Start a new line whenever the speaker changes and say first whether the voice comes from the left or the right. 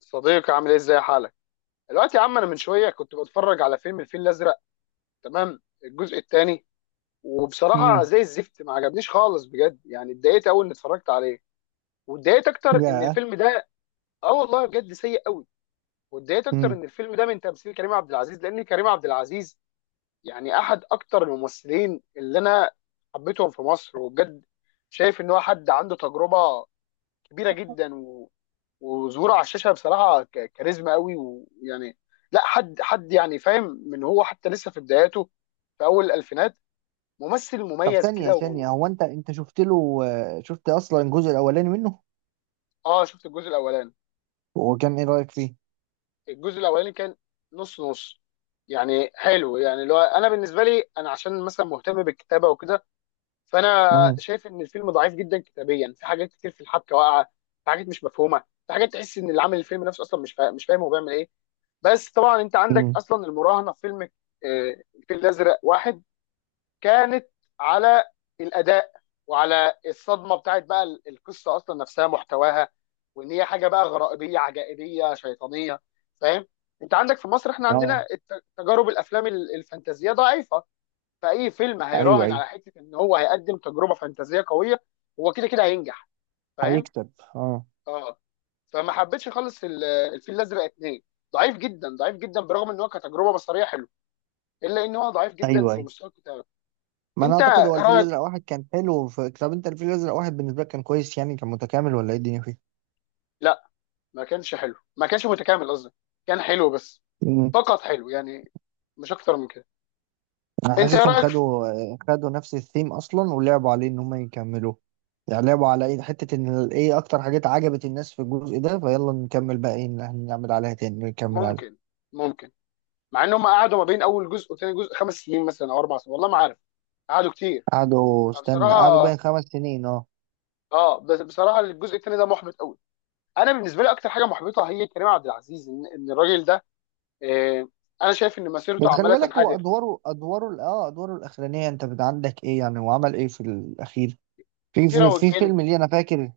left: صديقي، عامل ايه؟ ازاي حالك دلوقتي يا عم؟ انا من شويه كنت بتفرج على فيلم الفيل الازرق تمام، الجزء الثاني. وبصراحه
right: امم
left: زي الزفت، ما عجبنيش خالص بجد. يعني اتضايقت اول اني اتفرجت عليه، واتضايقت اكتر ان
right: يا
left: الفيلم ده اه والله بجد سيء قوي. واتضايقت اكتر
right: امم
left: ان الفيلم ده من تمثيل كريم عبد العزيز، لان كريم عبد العزيز يعني احد اكتر الممثلين اللي انا حبيتهم في مصر. وبجد شايف ان هو حد عنده تجربه كبيره جدا، وظهوره على الشاشه بصراحه كاريزما قوي. ويعني لا حد يعني فاهم من هو حتى لسه في بداياته، في اول الالفينات، ممثل
right: طب
left: مميز
right: ثانية
left: كده
right: ثانية، هو انت شفت له، شفت اصلا الجزء الاولاني منه.
left: اه شفت الجزء الاولاني.
right: وكان ايه رأيك فيه؟
left: الجزء الاولاني كان نص نص، يعني حلو. يعني لو انا بالنسبه لي، انا عشان مثلا مهتم بالكتابه وكده، فانا
right: امم
left: شايف ان الفيلم ضعيف جدا كتابيا، في حاجات كتير في الحبكه واقعه، في حاجات مش مفهومه، في حاجات تحس ان اللي عامل الفيلم نفسه اصلا مش فاهم، هو بيعمل ايه. بس طبعا انت عندك
right: امم
left: اصلا المراهنه في فيلم الفيل الازرق واحد كانت على الاداء وعلى الصدمه بتاعت بقى القصه اصلا نفسها محتواها، وان هي حاجه بقى غرائبيه عجائبيه شيطانيه. فاهم؟ انت عندك في مصر، احنا عندنا
right: اه،
left: تجارب الافلام الفانتازيه ضعيفه. فاي فيلم
right: ايوه،
left: هيراهن
right: ايوه،
left: على حته ان هو هيقدم تجربه فانتازيه قويه، هو كده كده هينجح. فاهم؟
right: هيكسب. اه،
left: اه. فما حبيتش خالص الفيل الازرق اتنين. ضعيف جدا، برغم ان هو كتجربه بصريه حلوه، الا ان هو ضعيف جدا
right: ايوه،
left: في
right: ايوه.
left: مستوى الكتابه.
right: ما انا
left: انت
right: اعتقد هو الفيل
left: رايك؟
right: الازرق واحد كان حلو، طب انت الفيل الازرق واحد بالنسبة لك كان كويس، يعني كان متكامل، ولا ايه الدنيا فيه؟
left: لا، ما كانش حلو، ما كانش متكامل قصدي. كان حلو بس،
right: امم
left: فقط حلو يعني، مش اكتر من كده.
right: انا
left: انت ايه
right: حاسسهم
left: رايك
right: خدوا نفس الثيم اصلا، ولعبوا عليه ان هم يكملوه. يعني لعبوا على ايه، حتة ان ايه اكتر حاجات عجبت الناس في الجزء ده، فيلا نكمل بقى، ايه اللي هنعمل عليها تاني نكمل عليها.
left: ممكن، ممكن. مع انهم قعدوا ما بين اول جزء وثاني جزء خمس سنين مثلا او اربع سنين، والله ما عارف. قعدوا كتير.
right: قعدوا، استنى، قعدوا
left: فبصراحه
right: بين 5 سنين، اه.
left: اه، بس بصراحه الجزء الثاني ده محبط قوي. انا بالنسبه لي اكتر حاجه محبطه هي كريم عبد العزيز. إن الراجل ده آه، انا شايف ان
right: بس
left: مسيرته
right: خلي
left: عماله
right: بالك، هو
left: تنحدر.
right: ادواره ادواره ال- اه ادواره الاخرانيه، انت عندك ايه؟ يعني هو عمل ايه في الاخير؟ في
left: كيرة
right: في, في
left: والجن؟
right: فيلم، ليه؟ انا فاكر.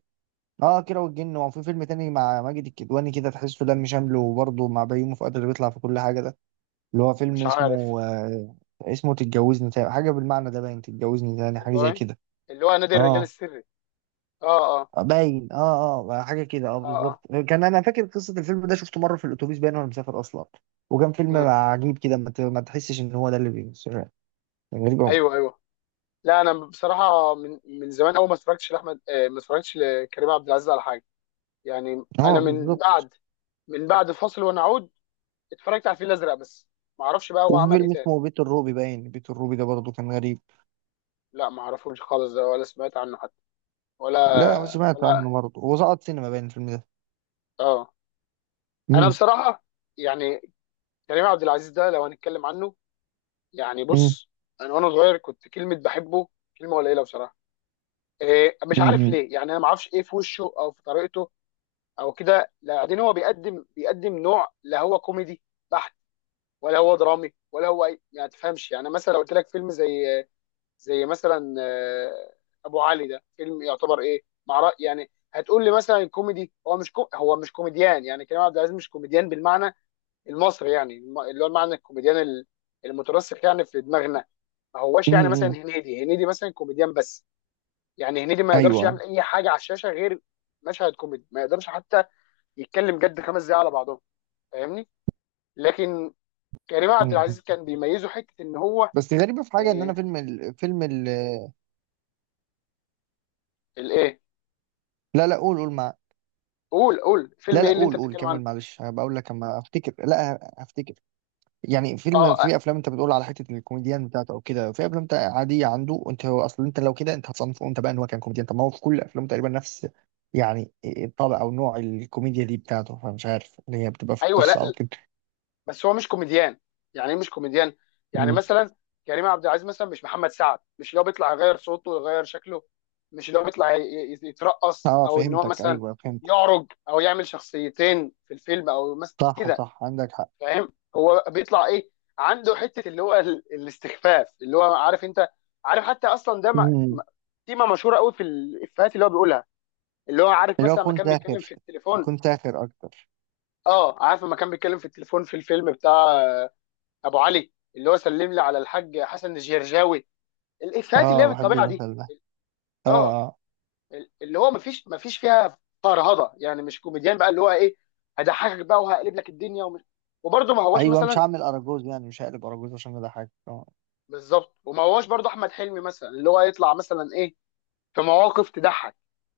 right: اه، كيرة والجن، وفي فيلم تاني مع ماجد الكدواني، كده تحسه دم شامله، وبرضه مع بيومي فؤاد اللي بيطلع في كل حاجه ده. اللي هو فيلم
left: مش عارف
right: اسمه تتجوزني تاني، حاجه بالمعنى ده باين، تتجوزني تاني، حاجه زي
left: والله.
right: كده.
left: اللي هو نادي الرجال
right: اه،
left: السري؟ اه. اه.
right: باين، اه، اه، حاجه كده، اه،
left: اه.
right: بالظبط.
left: اه.
right: كان انا فاكر قصه الفيلم ده، شفته مره في الاتوبيس باين، وانا مسافر اصلا. وكان فيلم
left: مم.
right: عجيب كده، ما تحسش ان هو ده اللي بيمثل. كان غريب قوي،
left: ايوه، ايوه. لا انا بصراحه من زمان قوي ما اتفرجتش لاحمد آه، ما اتفرجتش لكريم عبد العزيز على حاجه. يعني انا
right: اه
left: من
right: بالظبط.
left: بعد، فاصل ونعود اتفرجت على الفيل الازرق بس. ما اعرفش بقى هو
right: وفي
left: عمل ايه
right: فيلم
left: تاني.
right: اسمه بيت الروبي، باين بيت الروبي ده برضه كان غريب.
left: لا ما اعرفوش خالص، ده ولا سمعت عنه حتى، ولا
right: لا، سمعت
left: ولا.
right: عنه برضه، هو سقط سينما باين الفيلم ده.
left: اه. انا
right: امم
left: بصراحه يعني كريم عبد العزيز ده لو هنتكلم عنه، يعني
right: امم
left: بص، انا وانا صغير كنت كلمه بحبه، كلمه قليله بصراحه. إيه؟ مش عارف
right: امم
left: ليه، يعني انا ما اعرفش ايه في وشه او في طريقته او كده. بعدين هو بيقدم نوع، لا هو كوميدي بحت ولا هو درامي ولا هو اي. يعني تفهمش. يعني مثلا لو قلت لك فيلم زي مثلا ابو علي، ده فيلم يعتبر ايه مع رأي؟ يعني هتقول لي مثلا كوميدي. هو مش كو هو مش كوميديان. يعني كريم عبد العزيز مش كوميديان بالمعنى المصري، يعني اللي هو المعنى الكوميديان المترسخ يعني في دماغنا. ما هوش يعني مثلا
right: امم
left: هنيدي. هنيدي مثلا كوميديان بس، يعني هنيدي ما يقدرش
right: ايوه.
left: يعمل اي حاجه على الشاشه غير مشهد كوميدي، ما يقدرش حتى يتكلم جد خمس دقايق على بعضهم. فاهمني؟ لكن كريم عبد
right: مم.
left: العزيز كان بيميزه حته ان هو
right: بس غريبه في حاجه، ان انا
left: آه، الايه.
right: لا، لا، قول، قول مع.
left: قول، فيلم
right: لا،
left: ايه
right: لا،
left: اللي انت
right: قول، قول،
left: بتتكلم عنه؟
right: كمل، معلش هبقى اقول لك اما افتكر، لا هفتكر. يعني
left: اه آه،
right: في افلام انت بتقول على حته الكوميديان بتاعته او كده، في افلام انت عاديه عنده، انت هو اصلا، انت لو كده انت هتصنفه انت بقى ان هو كان كوميديان. طب ما هو في كل افلامه تقريبا نفس يعني الطابع، او نوع الكوميديا دي بتاعته، فمش عارف اللي هي بتبقى في
left: ايوه. لا
right: القصه او
left: لا،
right: كده.
left: بس هو مش كوميديان. يعني ايه مش كوميديان؟ يعني
right: مم.
left: مثلا كريم عبد العزيز مثلا مش محمد سعد، مش اللي هو بيطلع يغير صوته ويغير شكله، مش اللي هو بيطلع يترقص،
right: اه،
left: او ان هو
right: فهمتك،
left: مثلا
right: ايوه فهمت.
left: يعرج، او يعمل شخصيتين في الفيلم او مثلا
right: صح،
left: كده.
right: صح، عندك حق.
left: فاهم هو بيطلع ايه؟ عنده حته اللي هو الاستخفاف. اللي هو عارف انت، عارف حتى اصلا ده م-
right: مم.
left: تيمه مشهوره قوي في الافيهات اللي هو بيقولها. اللي هو عارف
right: اللي هو
left: مثلا لما
right: كنت
left: كان بيتكلم
right: ساخر،
left: في التليفون.
right: كنت ساخر اكتر.
left: اه عارف لما كان بيتكلم في التليفون في الفيلم بتاع ابو علي، اللي هو سلم لي على الحاج حسن الجرجاوي. الافيهات اللي هي
right: اه، بحب
left: بالطبيعه دي
right: المثل ده،
left: اه.
right: اه، اه.
left: اللي هو مفيش فيها فرهضه. يعني مش كوميديان بقى اللي هو ايه، هضحكك بقى وهقلب لك الدنيا ومش. وبرضه ما هوش
right: ايوه، مش
left: مثلا
right: هعمل اراجوز، يعني مش هقلب اراجوز، عشان ده حاجه، اه.
left: بالظبط، وما هواش برضه احمد حلمي مثلا اللي هو يطلع مثلا ايه في مواقف تضحك.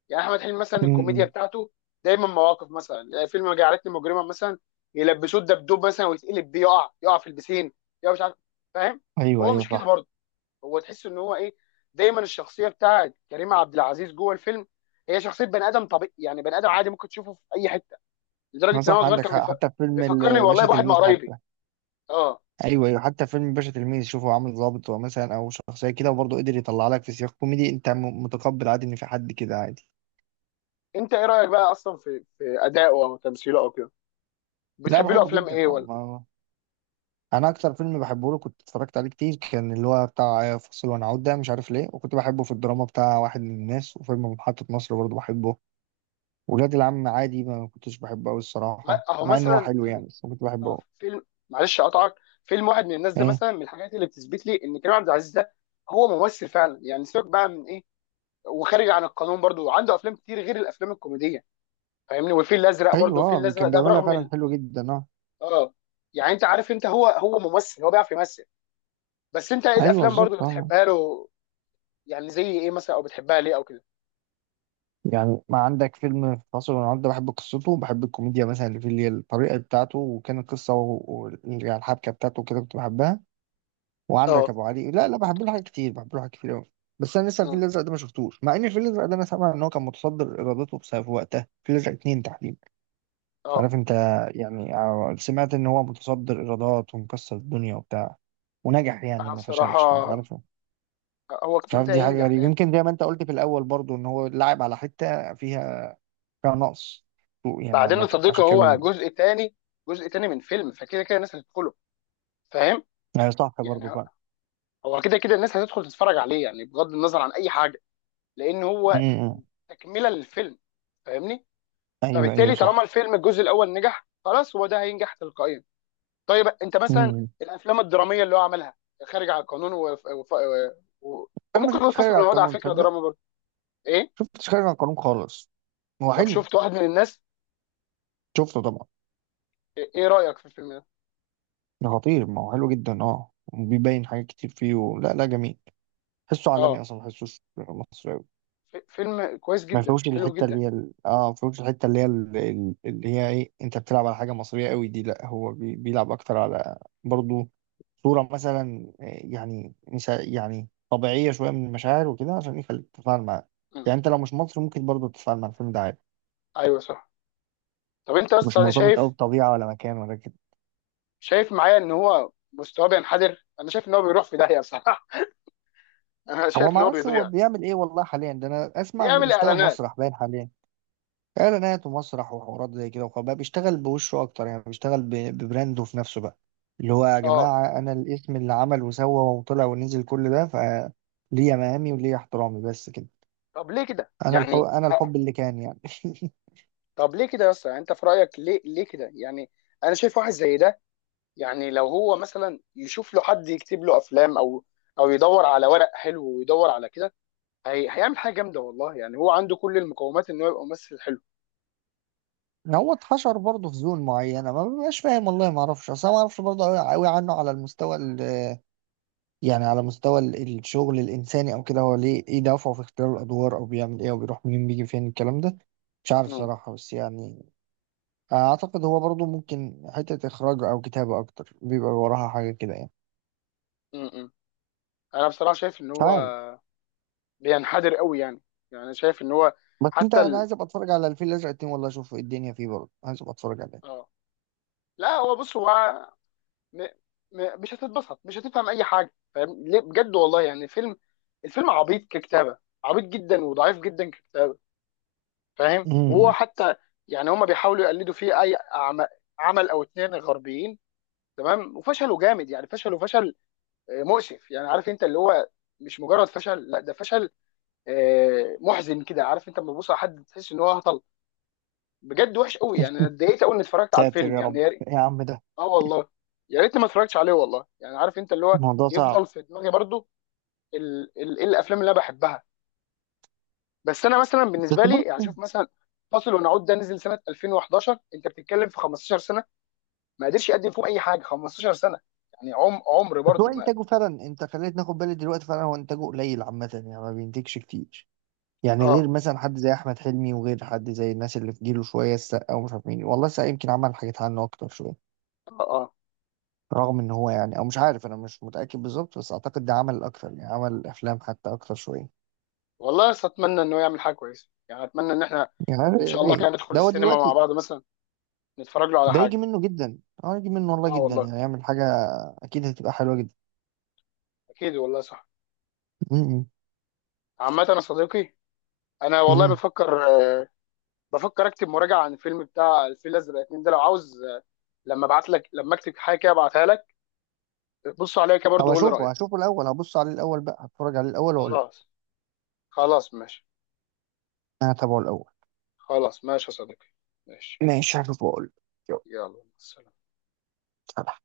left: يعني احمد حلمي مثلا الكوميديا
right: مم.
left: بتاعته دايما مواقف، مثلا يعني فيلم جعلتني مجرما مثلا، يلبسوه الدبدوب مثلا ويتقلب بيه، يقع، في البسين، يقع، مش عارف. فاهم؟
right: ايوه،
left: هو
right: ايوه،
left: مش كده
right: صح.
left: برضه. هو تحس ان هو ايه، دايما الشخصيه بتاعت كريم عبد العزيز جوه الفيلم هي شخصيه بني ادم طبيعي، يعني بني ادم عادي ممكن تشوفه في اي حته،
right: ما
left: لدرجه ان هو
right: صح،
left: صغير
right: عندك
left: كان
right: حق، حتى في فيلم
left: بيفكرني والله
right: الباشا
left: بواحد من
right: تلميذ
left: قرايبي.
right: حتى.
left: اه
right: ايوه، ايوه، حتى فيلم باشا تلميذ، شوفه عامل ظابط هو مثلا، او شخصيه كده، وبرضه قدر يطلع لك في سياق كوميدي انت متقبل عادي ان في حد كده عادي.
left: انت ايه رايك بقى اصلا في ادائه او تمثيله او كده؟
right: لا،
left: بتحب له
right: بحبه
left: افلام
right: جدا،
left: ايه
right: اه.
left: ولا؟
right: ما انا اكتر فيلم بحبه له كنت اتفرجت عليه كتير، كان اللي هو بتاع فاصل ونعود ده، مش عارف ليه. وكنت بحبه في الدراما بتاع واحد من الناس، وفيلم محطة مصر برضه بحبه. ولاد العم عادي، ما كنتش بحبه قوي
left: ما
right: الصراحه،
left: اهو
right: مع ان هو
left: مثلا
right: حلو
left: فيلم
right: يعني، بس كنت بحبه أوي.
left: فيلم، معلش اقطعك، فيلم واحد من الناس ده
right: ايه،
left: مثلا من الحاجات اللي بتثبت لي ان كريم عبد العزيز ده هو ممثل فعلا. يعني سيبك بقى من ايه، وخارج عن القانون برضو، وعنده افلام كتير غير الافلام الكوميديه. فاهمني؟ والفيل الازرق برضو،
right: ايوه،
left: الفيل الازرق
right: كان
left: ده
right: بيعملها
left: برغم
right: فعلا حلو جدا، اه.
left: اه، يعني انت عارف، انت هو هو ممثل، هو بيعرف يمثل. بس انت ايه
right: ايوه،
left: الافلام برضو
right: بالظبط،
left: اللي
right: اه.
left: بتحبها له؟ يعني زي ايه مثلا، او بتحبها ليه او كده؟
right: يعني ما عندك فيلم فاصل ونعود ده، بحب قصته وبحب الكوميديا مثلا اللي فيه، اللي هي الطريقة بتاعته، وكان القصة يعني الحبكة بتاعته كده كنت بحبها. وعندك
left: اه.
right: أبو علي، لا، لا، بحب له حاجات كتير، بحب له حاجات كتير أوي. بس أنا لسه الفيل
left: مم.
right: الأزرق ده ما شفتوش، مع إن الفيل الأزرق ده أنا سامع إن هو كان متصدر إيراداته بسبب وقتها، الفيل الأزرق اتنين تحديدا. مش
left: اه
right: عارف أنت. يعني سمعت إن هو متصدر إيرادات ومكسر الدنيا وبتاع. ونجح يعني،
left: انا
right: ما فشلش، فمش
left: بصراحه
right: عارف.
left: هو
right: مش
left: كده
right: عارف،
left: كده
right: دي حاجة
left: هينجح.
right: غريبة، يمكن زي ما أنت قلت في الأول برضو، إن هو لعب على حتة فيها نقص. سوق يعني
left: بعدين يا
right: عامة
left: صديقي
right: عشان
left: هو
right: كده.
left: جزء تاني، جزء تاني من فيلم، فكده كده الناس هتدخله. فاهم؟
right: يعني صح برضه
left: يعني
right: فعلا.
left: هو كده كده الناس هتدخل تتفرج عليه، يعني بغض النظر عن اي حاجه، لان هو
right: امم
left: تكمله للفيلم. فاهمني؟
right: ايوه، ايوه،
left: فبالتالي طالما
right: صح.
left: الفيلم الجزء الاول نجح، خلاص هو ده هينجح تلقائيا. طيب انت مثلا
right: امم
left: الافلام الدراميه اللي هو عملها، خارج عن القانون و...
right: انا ما
left: وممكن
right: شفتش
left: ينفصل
right: خارج
left: من
right: على
left: الوضع، على
right: القانون،
left: فكره
right: تصدق؟
left: دراما برضه. ايه؟
right: شفتش خارج على القانون خالص. هو
left: طب
right: حلو.
left: شفت واحد من الناس؟
right: شفته طبعا.
left: ايه رايك في الفيلم ده؟
right: ده خطير، ما هو حلو جدا اه، وبيبين حاجات كتير فيه لا، لا، جميل. حسه عالمي
left: اه،
right: اصلا، ما حسوش مصري أوي.
left: فيلم كويس
right: ما
left: جدا،
right: فيهوش
left: حلو
right: الحته اللي
left: جدا.
right: هي ال... اه ما فيهوش الحته اللي هي ال- اللي هي ايه، انت بتلعب على حاجه مصريه قوي دي، لا هو بيلعب اكتر على برضو. صوره مثلا، يعني مش ه- يعني طبيعيه شويه من المشاعر وكده، عشان يخليك تتفاعل معاه.
left: مم.
right: يعني انت لو مش مصري ممكن برضو تتفاعل مع الفيلم ده عادي.
left: ايوه صح. طب انت
right: مش
left: اصلا انا
right: مرتبط قوي
left: شايف،
right: بطبيعه ولا مكان ولا كده.
left: شايف معايا ان هو مستواه بينحدر، انا شايف ان هو بيروح في داهيه بصراحه. انا
right: هو
left: شايف
right: ما
left: ان هو
right: اعرفش هو
left: بيضيع.
right: بيعمل ايه والله حاليا ده، انا اسمع انه
left: بيعمل
right: بيشتغل
left: اعلانات.
right: مسرح باين حاليا. اعلانات ومسرح وحوارات زي كده، وخلاص بقى بيشتغل بوشه اكتر، يعني بيشتغل ببرانده في نفسه بقى. اللي هو يا
left: اه
right: جماعه، انا الاسم اللي عمل وسوى وطلع ونزل، كل ده فليه مقامي وليه احترامي بس كده.
left: طب ليه كده
right: انا الحب
left: يعني؟
right: انا الحب اللي كان يعني.
left: طب ليه كده يا اسطى يعني؟ انت في رايك ليه، ليه كده يعني؟ انا شايف واحد زي ده، يعني لو هو مثلا يشوف له حد يكتب له افلام، او او يدور على ورق حلو ويدور على كده، هيعمل حاجه جامده والله. يعني هو عنده كل المقومات ان هو يبقى ممثل حلو.
right: هو اتحشر برضه في زون معينه، ما ببقاش فاهم والله، ما اعرفش اصل، أنا ما اعرفش برضه قوي قوي عنه على المستوى يعني على مستوى الشغل الانساني او كده، هو ليه ايه دافعه في اختيار الادوار، او بيعمل ايه، او بيروح منين بيجي فين الكلام ده. مش عارف
left: امم،
right: صراحه، بس يعني اعتقد هو برضو ممكن حتة اخراج او كتابة اكتر بيبقى وراها حاجة كده يعني.
left: امم. انا بصراحه شايف ان
right: مش
left: هو
right: عارف.
left: بينحدر قوي. يعني، يعني أنا شايف ان هو
right: بس انت،
left: حتى
right: انا عايز ابقى اتفرج على الفيل الازرق اتنين والله، اشوف إيه الدنيا فيه، برضه عايز ابقى اتفرج عليه.
left: اه، لا هو بص، هو م... مش هتتبسط، مش هتفهم اي حاجه. فاهم ليه؟ بجد والله، يعني فيلم، الفيلم عبيط ككتابه، عبيط جدا وضعيف جدا ككتابه. فاهم؟ وهو
right: أمم.
left: حتى يعني هما بيحاولوا يقلدوا فيه اي عمل او اتنين غربيين تمام، وفشلوا جامد. يعني فشلوا فشل مؤسف يعني، عارف انت اللي هو مش مجرد فشل، لا ده فشل محزن كده، عارف انت لما تبص على حد تحس ان هو هطل. بجد وحش قوي. يعني انا اتضايقت قوي اني اتفرجت على
right: ساتر
left: الفيلم
right: يا رب.
left: يعني.
right: يا عم ده
left: اه والله. يا ريتني ما اتفرجتش عليه والله. يعني عارف انت اللي هو
right: الموضوع صعب.
left: يفضل في دماغي برضو. ايه الافلام اللي انا بحبها؟ بس انا مثلا
right: بس
left: بالنسبه لي يعني
right: برضه،
left: شوف مثلا فاصل ونعود ده نزل سنه 2011، انت بتتكلم في 15 سنه. ما قدرش يقدم فيهم اي حاجه 15 سنه. يعني عمر
right: بس هو
left: برضو ما قد-
right: انتاجه فعلا، انت خليت ناخد بالي دلوقتي فعلا هو انتاجه قليل عامة، يعني ما بينتجش كتير. يعني غير
left: اه.
right: مثلا حد زي احمد حلمي، وغير حد زي الناس اللي في جيله شوية، السقا ومش عارف مين والله، السقا يمكن عمل حاجات عنه اكتر شوية.
left: اه. اه
right: رغم ان هو يعني، او مش عارف، انا مش متاكد بالظبط، بس اعتقد ده عمل اكتر، يعني عمل افلام حتى اكتر شويه.
left: والله، بس اتمنى انه يعمل حاجه كويسه. يعني اتمنى ان احنا
right: يعني
left: ان
right: يا
left: شاء الله كده
right: ريت
left: ندخل
right: ده هو
left: السينما مع
right: دلوقتي.
left: بعض مثلا، نتفرج له على
right: ده يجي
left: حاجه.
right: منه جدا. اه، يجي منه والله
left: اه
right: جدا،
left: والله.
right: يعني يعمل حاجه اكيد هتبقى حلوه جدا.
left: اكيد والله صح.
right: م-
left: عامه يا صديقي، انا
right: م-
left: والله
right: م.
left: بفكر بفكر اكتب مراجعه عن الفيلم بتاع الفيل الازرق اتنين ده. لو عاوز، لما ابعت لك، لما اكتب حاجه كده ابعتها لك، بص عليها كده
right: طب
left: برضه، قول لي
right: اشوفه
left: رايك.
right: هشوفه الاول، هبص عليه الاول بقى، هتفرج عليه الاول واقول.
left: خلاص. خلاص ماشي.
right: انا هتابعه الاول.
left: خلاص ماشي يا صديقي. ماشي.
right: ماشي، هشوفه واقول.
left: يلا، سلام.
right: يلا.